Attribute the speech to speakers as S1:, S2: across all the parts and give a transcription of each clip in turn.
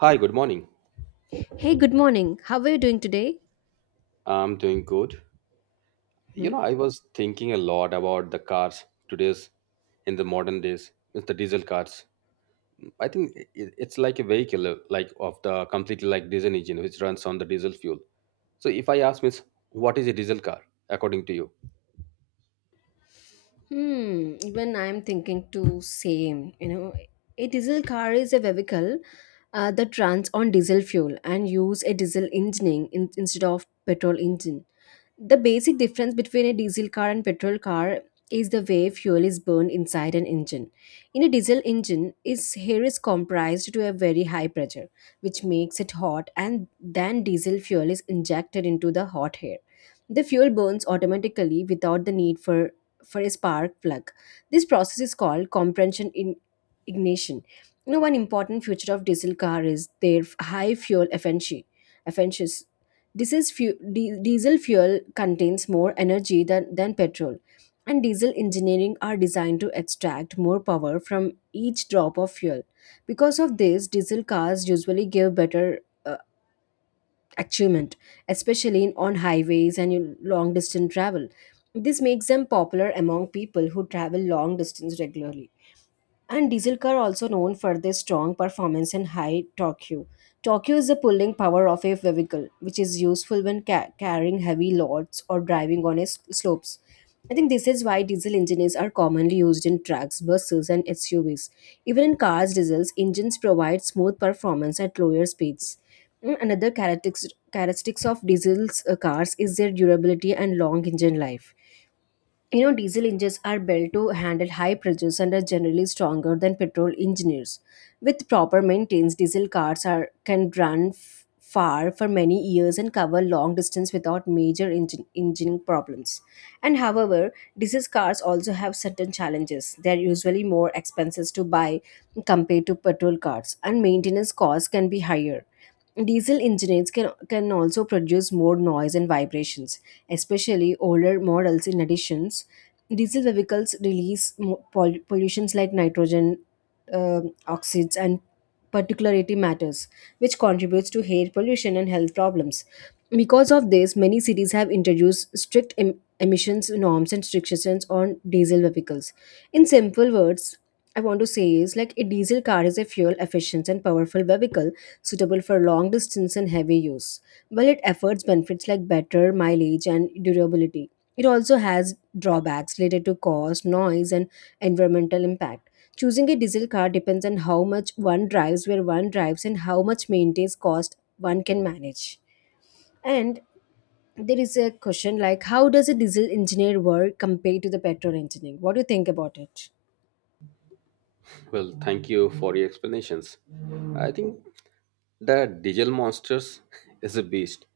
S1: Hi, good morning.
S2: Hey, good morning. How are you doing today?
S1: I'm doing good. You
S2: Hmm?
S1: know, I was thinking a lot about the cars today's in the modern days, it's the diesel cars. I think it's like a vehicle, like of the completely like diesel engine which runs on the diesel fuel. So, if I ask Miss, what is a diesel car according to you?
S2: Hmm, even I'm thinking to same. You know, a diesel car is a vehicle that runs on diesel fuel and use a diesel engine instead of petrol engine. The basic difference between a diesel car and petrol car is the way fuel is burned inside an engine. In a diesel engine, its air is compressed to a very high pressure, which makes it hot, and then diesel fuel is injected into the hot air. The fuel burns automatically without the need for a spark plug. This process is called compression in ignition. You know, one important feature of diesel car is their high fuel efficiency. Efficiency. Diesel fuel contains more energy than petrol, and diesel engineering are designed to extract more power from each drop of fuel. Because of this, diesel cars usually give better uh, achievement, especially on highways and in long distance travel. This makes them popular among people who travel long distance regularly. And diesel car also known for their strong performance and high torque. Torque is the pulling power of a vehicle, which is useful when carrying heavy loads or driving on slopes. I think this is why diesel engines are commonly used in trucks, buses, and SUVs. Even in cars, diesels engines provide smooth performance at lower speeds. Another characteristics of diesel cars is their durability and long engine life. You know, diesel engines are built to handle high pressures and are generally stronger than petrol engines. With proper maintenance, diesel cars are can run far for many years and cover long distance without major engine problems. And however, diesel cars also have certain challenges. They are usually more expensive to buy compared to petrol cars, and maintenance costs can be higher. Diesel engines can also produce more noise and vibrations, especially older models. In addition, diesel vehicles release pollutions like nitrogen oxides and particulate matters, which contributes to air pollution and health problems. Because of this, many cities have introduced strict emissions norms and restrictions on diesel vehicles. In simple words, I want to say is like a diesel car is a fuel efficient and powerful vehicle suitable for long distance and heavy use. While it affords benefits like better mileage and durability, it also has drawbacks related to cost, noise, and environmental impact. Choosing a diesel car depends on how much one drives, where one drives, and how much maintenance cost one can manage. And there is a question like how does a diesel engineer work compared to the petrol engineer? What do you think about it?
S1: Well, thank you for your explanations. I think the diesel monsters is a beast.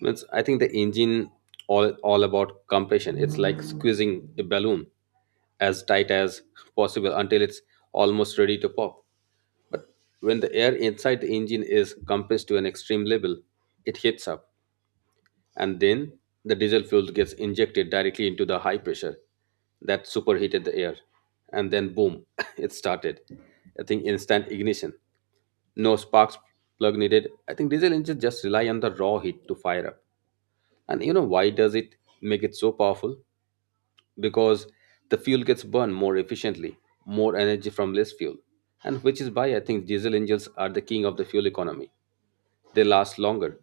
S1: Means I think the engine all about compression. It's like squeezing a balloon as tight as possible until it's almost ready to pop. But when the air inside the engine is compressed to an extreme level, it heats up, and then the diesel fuel gets injected directly into the high pressure that superheated the air. And then, boom, it started. I think instant ignition. No sparks plug needed. I think diesel engines just rely on the raw heat to fire up. And you know why does it make it so powerful? Because the fuel gets burned more efficiently, more energy from less fuel. And which is why I think diesel engines are the king of the fuel economy. They last longer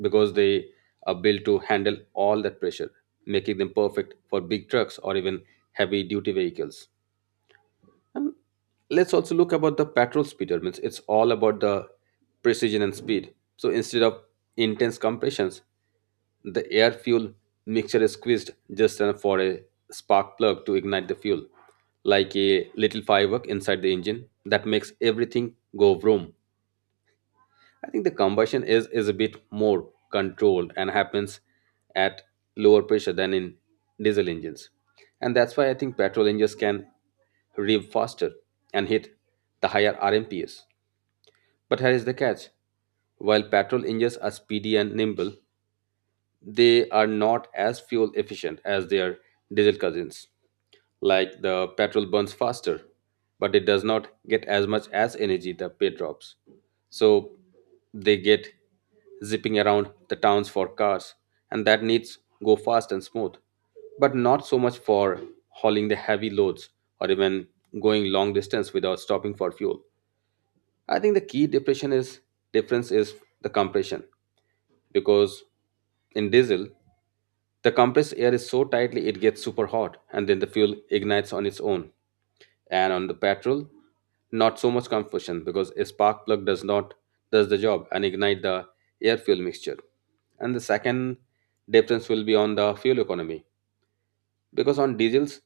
S1: because they are built to handle all that pressure, making them perfect for big trucks or even heavy duty vehicles. And let's also look about the petrol speeder. Means it's all about the precision and speed. So instead of intense compressions, the air fuel mixture is squeezed just enough for a spark plug to ignite the fuel, like a little firework inside the engine that makes everything go vroom. I think the combustion is a bit more controlled and happens at lower pressure than in diesel engines. And that's why I think petrol engines can rev faster and hit the higher RMPs. But here is the catch. While petrol engines are speedy and nimble, they are not as fuel efficient as their diesel cousins, like the petrol burns faster but it does not get as much as energy the pay drops. So they get zipping around the towns for cars and that needs go fast and smooth, but not so much for hauling the heavy loads or even going long distance without stopping for fuel. I think the key depression is difference is the compression, because in diesel the compressed air is so tightly it gets super hot and then the fuel ignites on its own. And on the petrol, not so much combustion because a spark plug does not does the job and ignite the air fuel mixture. And the second difference will be on the fuel economy, because on diesels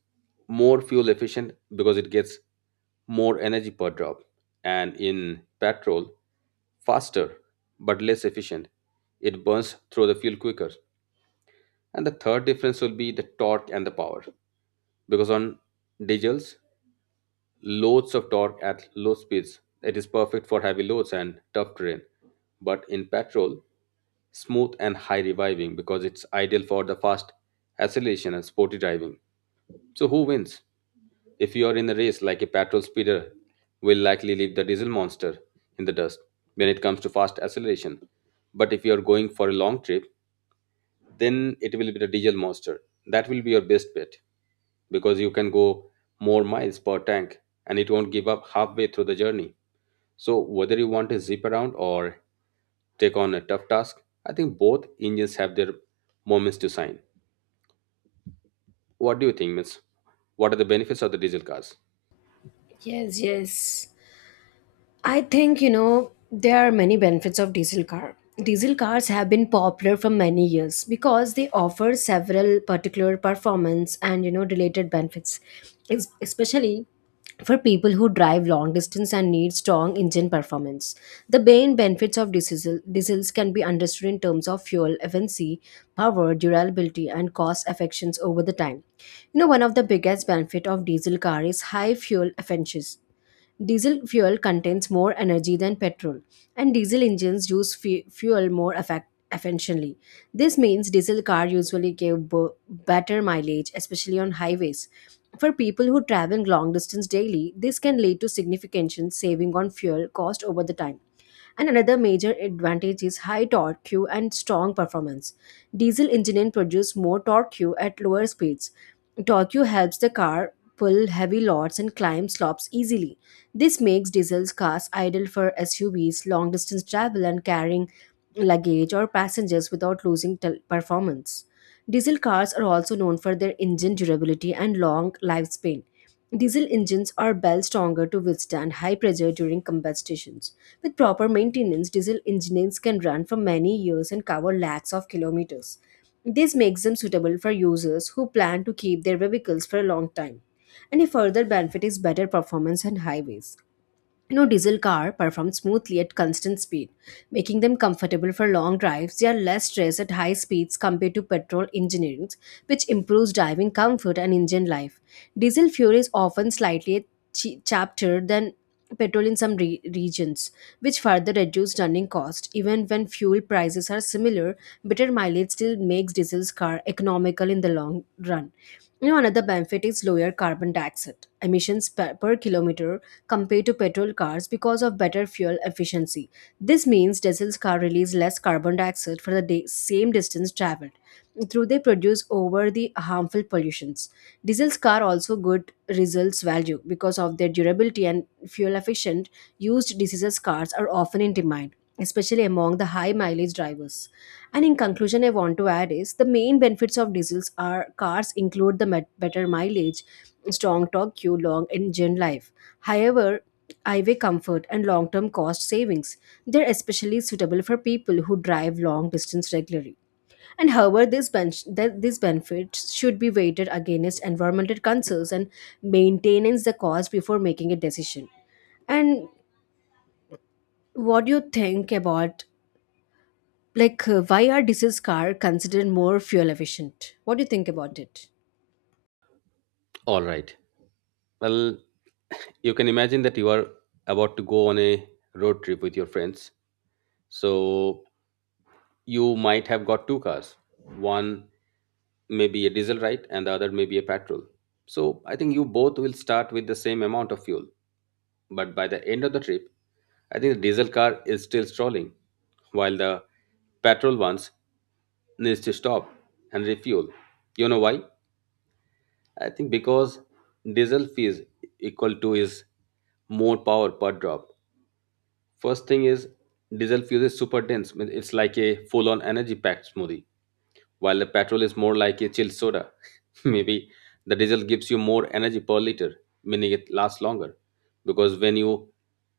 S1: more fuel efficient because it gets more energy per drop. And in petrol, faster but less efficient, it burns through the fuel quicker. And the third difference will be the torque and the power, because on diesels, loads of torque at low speeds. It is perfect for heavy loads and tough terrain. But in petrol, smooth and high reviving because it's ideal for the fast acceleration and sporty driving. So who wins? If you are in a race, like a petrol speeder will likely leave the diesel monster in the dust when it comes to fast acceleration. But if you are going for a long trip, then it will be the diesel monster. That will be your best bet because you can go more miles per tank and it won't give up halfway through the journey. So, whether you want to zip around or take on a tough task, I think both engines have their moments to shine. What do you think, Miss? What are the benefits of the diesel cars?
S2: Yes, yes. I think you know there are many benefits of diesel car. Diesel cars have been popular for many years because they offer several particular performance and you know related benefits, especially for people who drive long distance and need strong engine performance. The main benefits of diesels can be understood in terms of fuel efficiency, power, durability, and cost effections over the time. You know, one of the biggest benefit of diesel car is high fuel efficiency. Diesel fuel contains more energy than petrol, and diesel engines use fuel more efficiently. This means diesel cars usually give better mileage, especially on highways. For people who travel long distance daily, this can lead to significant saving on fuel cost over the time. And another major advantage is high torque and strong performance. Diesel engines produce more torque at lower speeds. Torque helps the car pull heavy loads and climb slopes easily. This makes diesel cars ideal for SUVs, long distance travel, and carrying luggage or passengers without losing performance. Diesel cars are also known for their engine durability and long lifespan. Diesel engines are well stronger to withstand high pressure during combustitions. With proper maintenance, diesel engines can run for many years and cover lakhs of kilometers. This makes them suitable for users who plan to keep their vehicles for a long time. And a further benefit is better performance on highways. No diesel car performs smoothly at constant speed, making them comfortable for long drives. They are less stressed at high speeds compared to petrol engines, which improves driving comfort and engine life. Diesel fuel is often slightly cheaper than petrol in some regions, which further reduces running cost. Even when fuel prices are similar, better mileage still makes diesel's car economical in the long run. You know, another benefit is lower carbon dioxide emissions per kilometer compared to petrol cars because of better fuel efficiency. This means diesel cars release less carbon dioxide for the same distance traveled. Through they produce over the harmful pollutions. Diesel cars also good results value because of their durability and fuel efficient used diesel cars are often in demand especially among the high mileage drivers. And in conclusion, I want to add is the main benefits of diesels are cars include the better mileage, strong torque, queue, long engine life. However, highway comfort and long-term cost savings. They're especially suitable for people who drive long distance regularly. And however, these benefits should be weighted against environmental concerns and maintenance the cost before making a decision. And what do you think about like, why are diesel cars considered more fuel efficient? What do you think about it?
S1: All right. Well, you can imagine that you are about to go on a road trip with your friends. So you might have got two cars, one may be a diesel right and the other may be a petrol. So I think you both will start with the same amount of fuel, but by the end of the trip I think the diesel car is still stalling while the petrol ones needs to stop and refuel. You know why? I think because diesel fees equal to is more power per drop. First thing is diesel fuel is super dense, mean, it's like a full on energy packed smoothie, while the petrol is more like a chilled soda. Maybe the diesel gives you more energy per liter, meaning it lasts longer. Because when you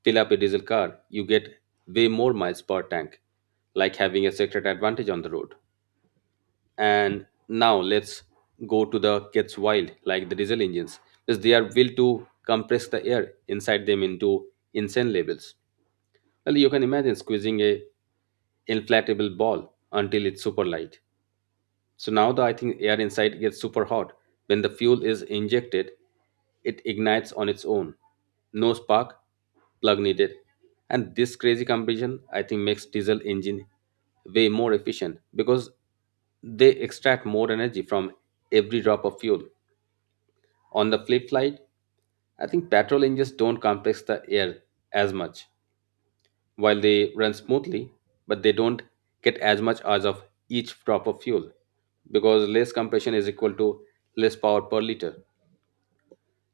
S1: fill up a diesel car, you get way more miles per tank, like having a secret advantage on the road. And now let's go to the gets wild, like the diesel engines, because they are built to compress the air inside them into insane levels. Well, you can imagine squeezing a inflatable ball until it's super light, so now the I think air inside gets super hot. When the fuel is injected, it ignites on its own. No spark, plug needed. And this crazy combination I think makes diesel engine way more efficient because they extract more energy from every drop of fuel. On the flip side, I think petrol engines don't compress the air as much while they run smoothly, but they don't get as much as of each drop of fuel, because less compression is equal to less power per liter.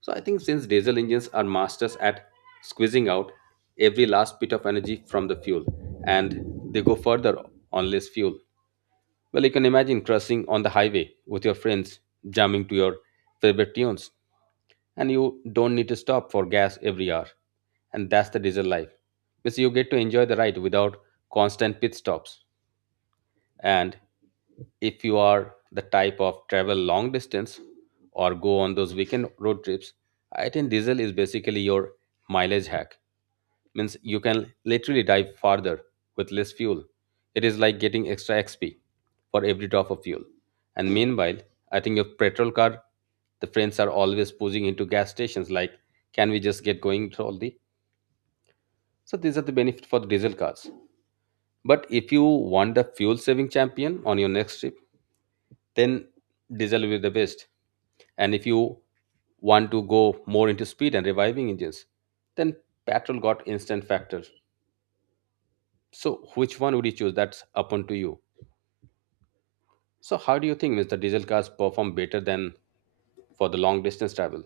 S1: So I think since diesel engines are masters at squeezing out every last bit of energy from the fuel, and they go further on less fuel. Well, you can imagine cruising on the highway with your friends jamming to your favorite tunes, and you don't need to stop for gas every hour. And that's the diesel life, because you get to enjoy the ride without constant pit stops. And if you are the type of travel long distance or go on those weekend road trips, I think diesel is basically your mileage hack. Means you can literally dive farther with less fuel. It is like getting extra XP for every drop of fuel. And meanwhile, I think your petrol car, the friends are always pushing into gas stations like, can we just get going to all the? So these are the benefits for the diesel cars. But if you want the fuel saving champion on your next trip, then diesel will be the best. And if you want to go more into speed and reviving engines, then petrol got instant factor. So which one would you choose? That's up on to you. So how do you think, mr diesel cars perform better than for the long distance travel?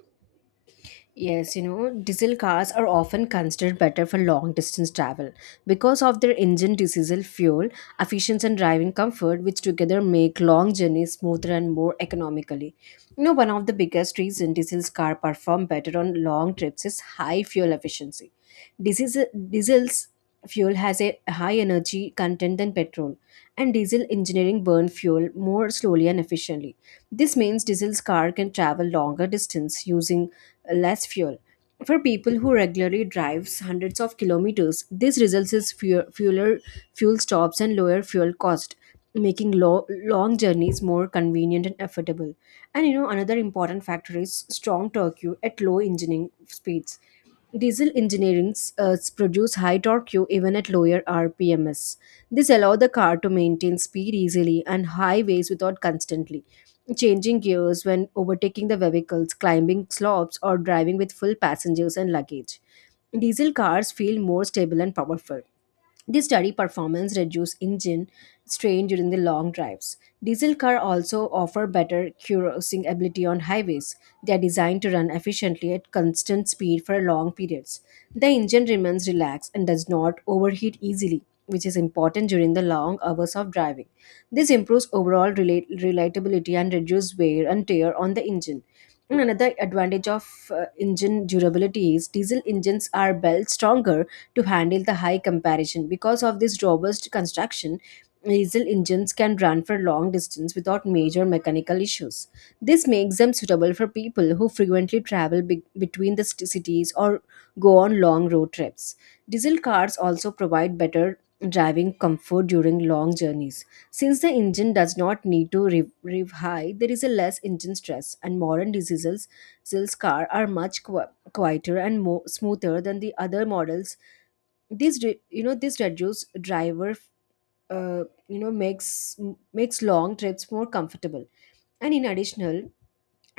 S2: Yes, you know, diesel cars are often considered better for long distance travel because of their engine diesel fuel efficiency and driving comfort, which together make long journeys smoother and more economically. You know, one of the biggest reasons diesel cars perform better on long trips is high fuel efficiency. Diesel, diesel's fuel has a high energy content than petrol and diesel engineering burn fuel more slowly and efficiently. This means diesel's car can travel longer distance using less fuel. For people who regularly drives hundreds of kilometers, this results in fuel stops and lower fuel cost, making long journeys more convenient and affordable. And you know another important factor is strong torque at low engine speeds. Diesel engines produce high torque even at lower RPMs. This allows the car to maintain speed easily and highways without constantly changing gears when overtaking the vehicles, climbing slopes, or driving with full passengers and luggage. Diesel cars feel more stable and powerful. This study performance reduces engine strain during the long drives. Diesel cars also offer better cruising ability on highways. They are designed to run efficiently at constant speed for long periods. The engine remains relaxed and does not overheat easily, which is important during the long hours of driving. This improves overall reliability and reduces wear and tear on the engine. And another advantage of engine durability is diesel engines are built stronger to handle the high comparison. Because of this robust construction, diesel engines can run for long distance without major mechanical issues. This makes them suitable for people who frequently travel between the cities or go on long road trips. Diesel cars also provide better driving comfort during long journeys. Since the engine does not need to rev high, there is a less engine stress, and modern diesels car are much quieter and more smoother than the other models. This this reduce driver makes long trips more comfortable. And in additional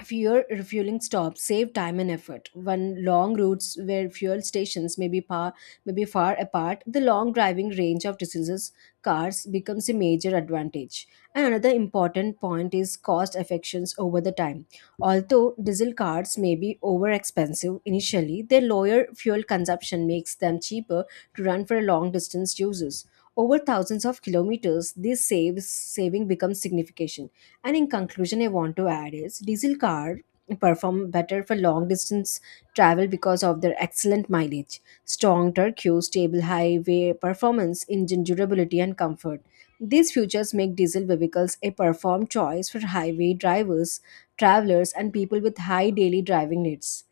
S2: fewer refueling stops save time and effort. When long routes where fuel stations may be far apart, the long driving range of distances cars becomes a major advantage. And another important point is cost effections over the time. Although diesel cars may be over expensive initially, their lower fuel consumption makes them cheaper to run for long distance users. Over thousands of kilometers, this saves saving becomes significant. And in conclusion, I want to add is diesel car perform better for long distance travel because of their excellent mileage, strong turbo, stable highway performance, engine durability, and comfort. These features make diesel vehicles a perform choice for highway drivers, travelers, and people with high daily driving needs.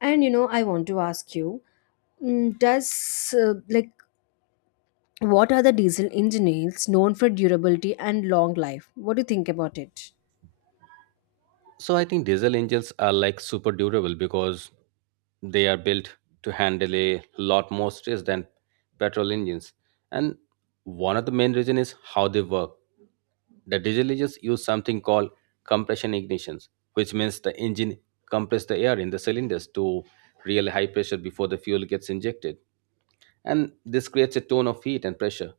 S2: And you know, I want to ask you, does like what are the diesel engines known for durability and long life? What do you think about it?
S1: So I think diesel engines are like super durable because they are built to handle a lot more stress than petrol engines. And one of the main reason is how they work. The diesel engines use something called compression ignitions, which means the engine compresses the air in the cylinders to real high pressure before the fuel gets injected, and this creates a tone of heat and pressure.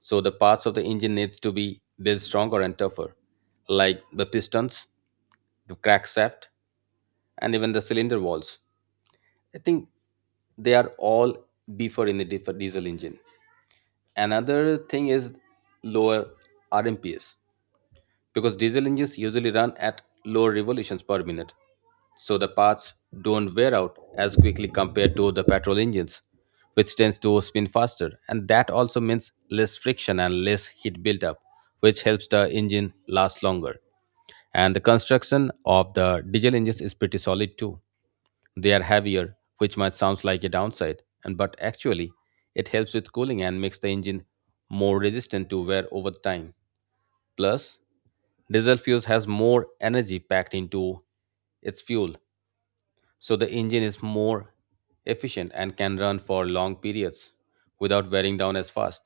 S1: So the parts of the engine needs to be built stronger and tougher, like the pistons, the crankshaft, and even the cylinder walls. I think they are all beefer in the diesel engine. Another thing is lower RMPs because diesel engines usually run at lower revolutions per minute, so the parts don't wear out as quickly compared to the petrol engines, which tends to spin faster. And that also means less friction and less heat buildup, which helps the engine last longer. And the construction of the diesel engines is pretty solid too, they are heavier, which might sound like a downside, and but actually, it helps with cooling and makes the engine more resistant to wear over time. Plus, diesel fuel has more energy packed into its fuel, so the engine is more efficient and can run for long periods without wearing down as fast.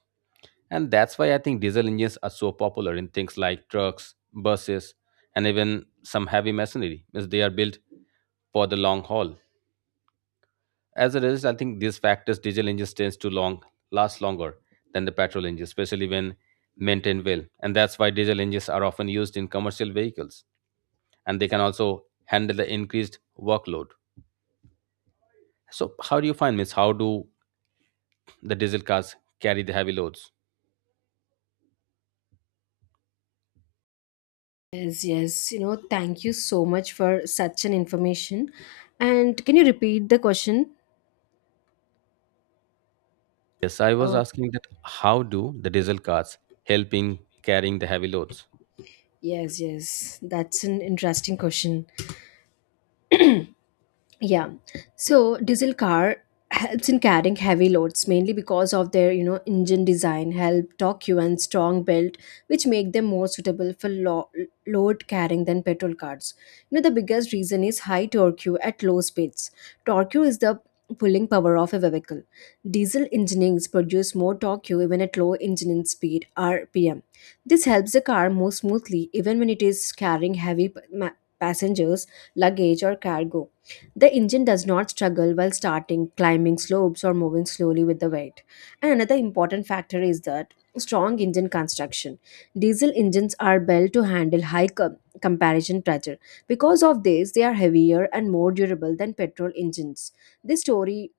S1: And that's why I think diesel engines are so popular in things like trucks, buses, and even some heavy machinery, as they are built for the long haul. As a result, I think these factors diesel engines tends to long last longer than the petrol engines, especially when maintained well. And that's why diesel engines are often used in commercial vehicles, and they can also handle the increased workload. So, how do you find, Miss? How do the diesel cars carry the heavy loads?
S2: Yes, yes. You know, thank you so much for such an information. And can you repeat the question?
S1: Yes, I was
S2: Oh,
S1: asking that how do the diesel cars help in carrying the heavy loads?
S2: yes, yes. That's an interesting question. Yeah. So diesel car helps in carrying heavy loads mainly because of their, you know, engine design, help, torque and strong build, which make them more suitable for load carrying than petrol cars. You know, the biggest reason is high torque at low speeds. Torque is the pulling power of a vehicle. Diesel engines produce more torque even at low engine speed (RPM). This helps the car move smoothly even when it is carrying heavy passengers, luggage, or cargo. The engine does not struggle while starting, climbing slopes, or moving slowly with the weight. And another important factor is that strong engine construction. Diesel engines are built to handle high comparison pressure. Because of this, they are heavier and more durable than petrol engines. This story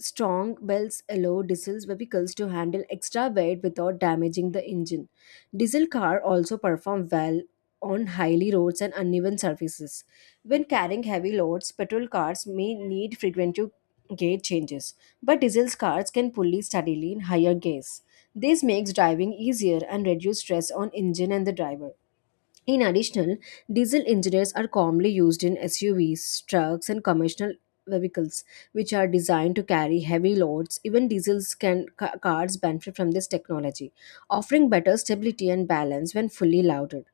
S2: strong belts allow diesel vehicles to handle extra weight without damaging the engine. Diesel cars also perform well on hilly roads and uneven surfaces. When carrying heavy loads, petrol cars may need frequent gear changes, but diesel cars can pulley steadily in higher gears. This makes driving easier and reduce stress on engine and the driver. In addition, diesel engines are commonly used in SUVs, trucks, and commercial vehicles, which are designed to carry heavy loads. Even diesels cars benefit from this technology, offering better stability and balance when fully loaded.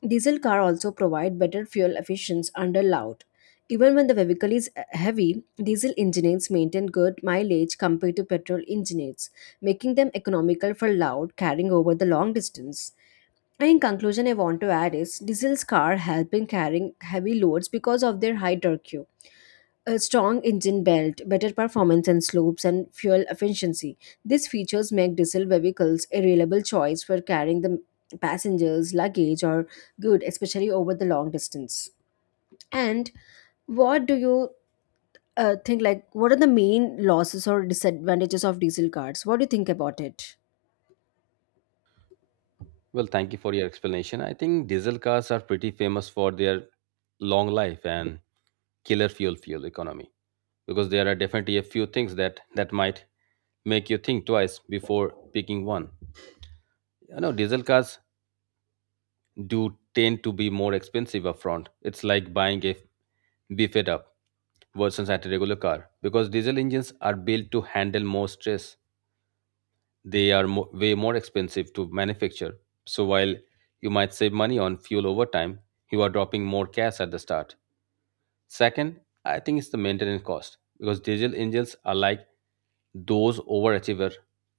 S2: Diesel car also provide better fuel efficiency under load. Even when the vehicle is heavy, diesel engines maintain good mileage compared to petrol engines, making them economical for load carrying over the long distance. And in conclusion, I want to add is diesels car help in carrying heavy loads because of their high torque, a strong engine belt, better performance and slopes, and fuel efficiency. These features make diesel vehicles a reliable choice for carrying the passengers, luggage, or good, especially over the long distance. And what do you think? Like, what are the main losses or disadvantages of diesel cars? What do you think about it?
S1: Well, thank you for your explanation. I think diesel cars are pretty famous for their long life and killer fuel economy, because there are definitely a few things that might make you think twice before picking one. You know, diesel cars do tend to be more expensive upfront. It's like buying a beefed up version at a regular car, because diesel engines are built to handle more stress. They are way more expensive to manufacture. So while you might save money on fuel over time, you are dropping more cash at the start. Second, I think it's the maintenance cost, because diesel engines are like those overachiever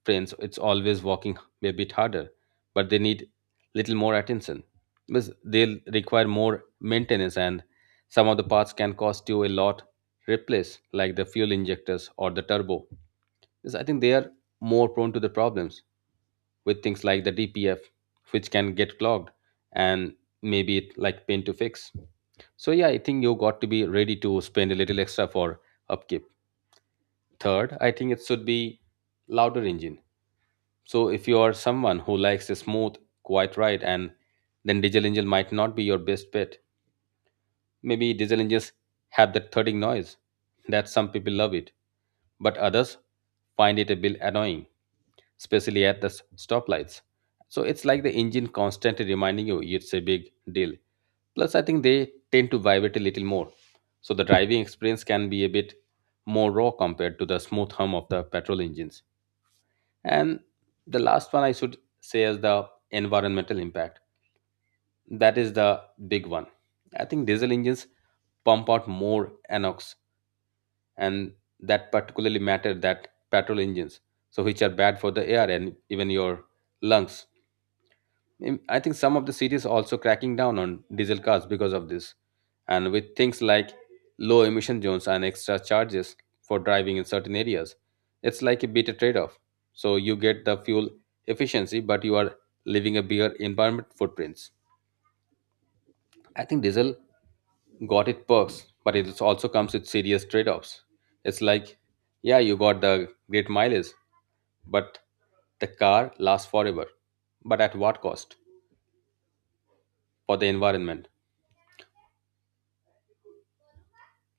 S1: friends. It's always working a bit harder, but they need little more attention, because they'll require more maintenance, and some of the parts can cost you a lot. Replace like the fuel injectors or the turbo, because I think they are more prone to the problems with things like the DPF, which can get clogged, and maybe it like pain to fix. So yeah, I think you got to be ready to spend a little extra for upkeep. Third, I think it should be louder engine. So if you are someone who likes a smooth, quiet ride, and then diesel engine might not be your best bet. Maybe diesel engines have that thudding noise that some people love it, but others find it a bit annoying, especially at the stoplights. So it's like the engine constantly reminding you it's a big deal. Plus, I think they tend to vibrate a little more, so the driving experience can be a bit more raw compared to the smooth hum of the petrol engines. And the last one I should say is the environmental impact. That is the big one. I think diesel engines pump out more NOx, and that particularly matter that petrol engines, so which are bad for the air and even your lungs. Mm, I think some of the cities are also cracking down on diesel cars because of this, and with things like low emission zones and extra charges for driving in certain areas, it's like a bit trade-off. So you get the fuel efficiency, but you are leaving a bigger environment footprints. I think diesel got it perks, but it is- also comes with serious trade-offs. It's like, yeah, you got the great mileage, but the car lasts forever. But at what cost for the environment?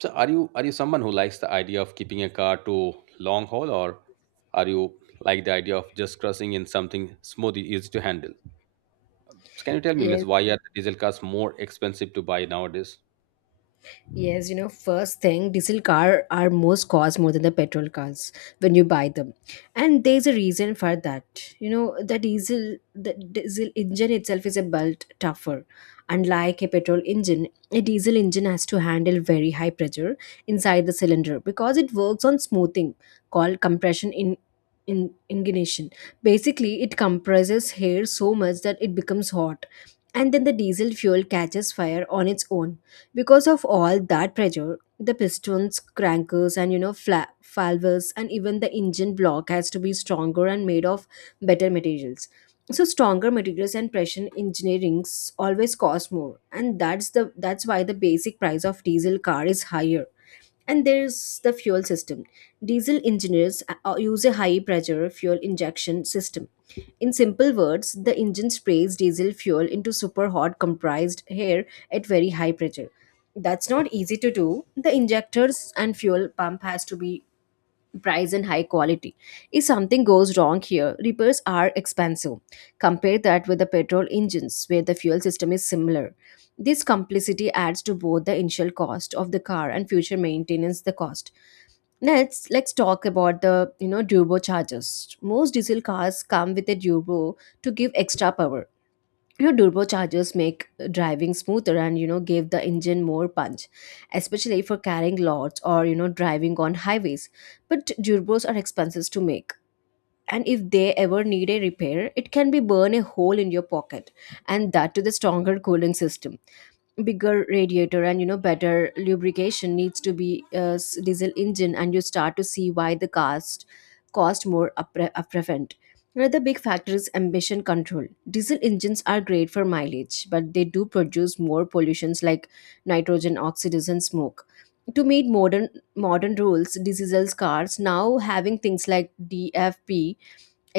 S1: So are you someone who likes the idea of keeping a car to long haul, or are you like the idea of just crushing in something smooth easy to handle? So can you tell me, Miss,
S2: Yes,
S1: why are the diesel cars more expensive to buy nowadays?
S2: Yes, you know, first thing, diesel car are most cost more than the petrol cars when you buy them, and there's a reason for that. You know, the diesel engine itself is a built tougher. Unlike a petrol engine, a diesel engine has to handle very high pressure inside the cylinder because it works on smoothing, called compression in ignition. Basically, it compresses air so much that it becomes hot, and then the diesel fuel catches fire on its own because of all that pressure, the pistons, crankers, and you know, valves, and even the engine block has to be stronger and made of better materials. So stronger materials and pressure engineerings always cost more, and that's why the basic price of diesel car is higher, and there's the fuel system. Diesel engines use a high pressure fuel injection system. In simple words, the engine sprays diesel fuel into super hot compressed air at very high pressure. That's not easy to do. The injectors and fuel pump has to be price and high quality. If something goes wrong here, repairs are expensive. Compare that with the petrol engines, where the fuel system is similar. This complexity adds to both the initial cost of the car and future maintenance the cost. Next, let's talk about the, you know, turbochargers. Most diesel cars come with a turbo to give extra power. Your turbochargers make driving smoother and, you know, give the engine more punch, especially for carrying loads or, you know, driving on highways. But turbos are expensive to make, and if they ever need a repair, it can be burn a hole in your pocket, and that to the stronger cooling system, bigger radiator, and, you know, better lubrication needs to be a diesel engine and you start to see why the cost more upfront. Another big factor is emission control. Diesel engines are great for mileage, but they do produce more pollutions like nitrogen oxides and smoke. To meet modern rules, diesel cars now having things like dfp,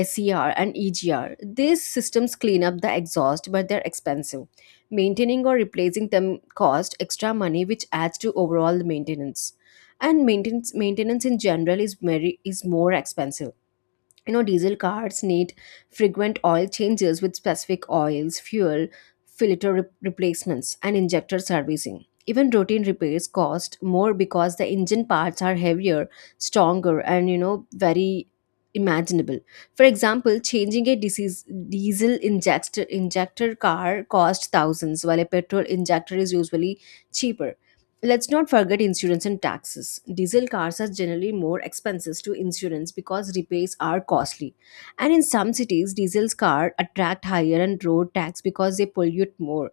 S2: SER, and EGR. These systems clean up the exhaust, but they're expensive. Maintaining or replacing them cost extra money, which adds to overall maintenance. And maintenance in general is very is more expensive. You know, diesel cars need frequent oil changes with specific oils, fuel filter replacements, and injector servicing. Even routine repairs cost more because the engine parts are heavier, stronger, and, you know, very imaginable. For example, changing a diesel injector car costs thousands, while a petrol injector is usually cheaper. Let's not forget insurance and taxes. Diesel cars are generally more expensive to insurance because repairs are costly. And in some cities, diesel cars attract higher and road tax because they pollute more.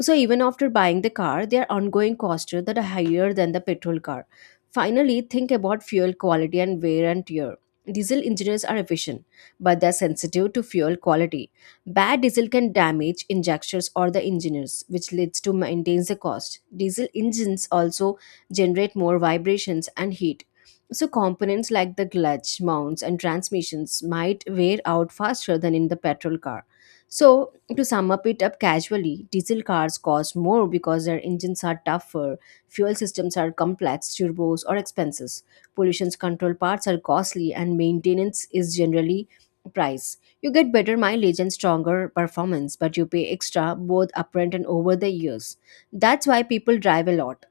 S2: So even after buying the car, their ongoing costs are that are higher than the petrol car. Finally, think about fuel quality and wear and tear. Diesel engines are efficient, but they're sensitive to fuel quality. Bad diesel can damage injectors or the engines, which leads to maintains the cost. Diesel engines also generate more vibrations and heat. So components like the clutch, mounts, and transmissions might wear out faster than in the petrol car. So, to sum up it up casually, diesel cars cost more because their engines are tougher, fuel systems are complex, turbos are expensive, pollution control parts are costly, and maintenance is generally price. You get better mileage and stronger performance, but you pay extra both upfront and over the years. That's why people drive a lot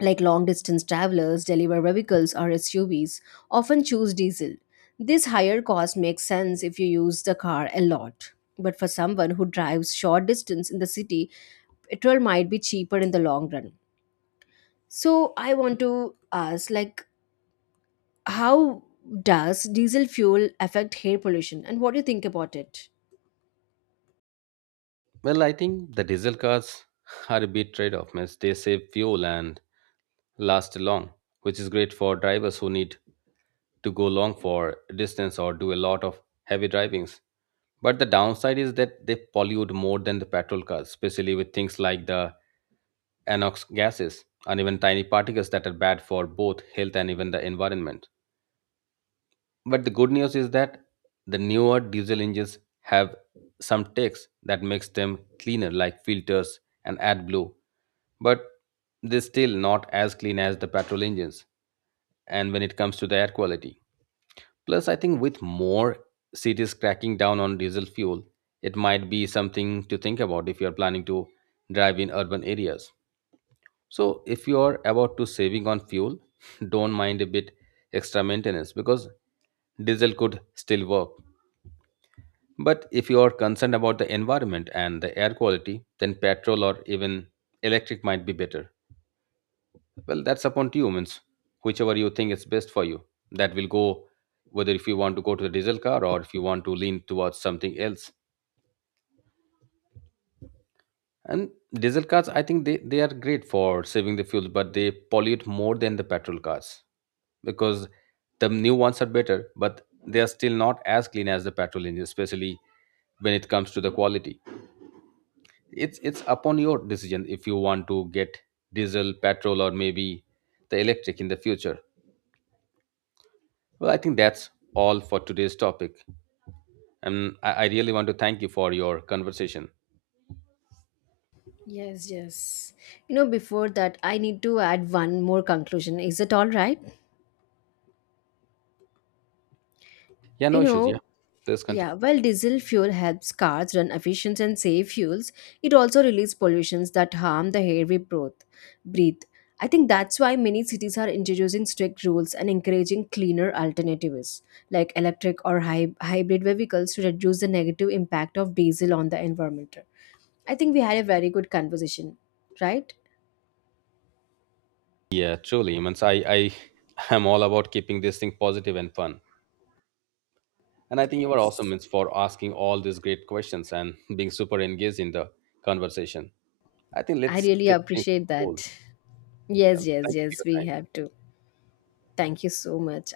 S2: like long distance travelers, deliver vehicles, or SUVs, often choose diesel. This higher cost makes sense if you use the car a lot. But for someone who drives short distance in the city, petrol might be cheaper in the long run. So I want to ask, like, how does diesel fuel affect air pollution, and what do you think about it?
S1: Well, I think the diesel cars are a big trade-off, Miss. They save fuel and last long, which is great for drivers who need to go long for distance or do a lot of heavy drivings. But the downside is that they pollute more than the petrol cars, especially with things like the Anox gases, and even tiny particles that are bad for both health and even the environment. But the good news is that the newer diesel engines have some techs that makes them cleaner, like filters and AdBlue, but they're still not as clean as the petrol engines. And when it comes to the air quality, plus I think with more cities cracking down on diesel fuel, it might be something to think about if you're planning to drive in urban areas. So if you are about to saving on fuel, don't mind a bit extra maintenance, because diesel could still work. But if you are concerned about the environment and the air quality, then petrol or even electric might be better. Well, that's upon to you, means whichever you think is best for you. That will go whether if you want to go to the diesel car or if you want to lean towards something else. And diesel cars, I think they are great for saving the fuel, but they pollute more than the petrol cars, because the new ones are better, but they are still not as clean as the petrol engine, especially when it comes to the quality. It's upon your decision if you want to get diesel, petrol, or maybe the electric in the future. Well, I think that's all for today's topic. And I really want to thank you for your conversation.
S2: Yes, yes. You know, before that, I need to add one more conclusion. Is it all right?
S1: Yeah,
S2: You
S1: no issues. Yeah.
S2: know,
S1: Please continue.
S2: yeah, while diesel fuel helps cars run efficient and save fuels, it also releases pollutions that harm the air we breathe. I think that's why many cities are introducing strict rules and encouraging cleaner alternatives like electric or hybrid vehicles to reduce the negative impact of diesel on the environment. I think we had a very good conversation, right?
S1: Yeah, truly. Means I am all about keeping this thing positive and fun. And I think you are awesome
S2: Yes.
S1: means for asking all these great questions and being super engaged in the conversation. I think
S2: I
S1: let's
S2: really
S1: tip things
S2: appreciate
S1: cool.
S2: that. Yes,
S1: Well,
S2: yes,
S1: thank you for
S2: yes, we
S1: your time.
S2: have to. Thank you so much.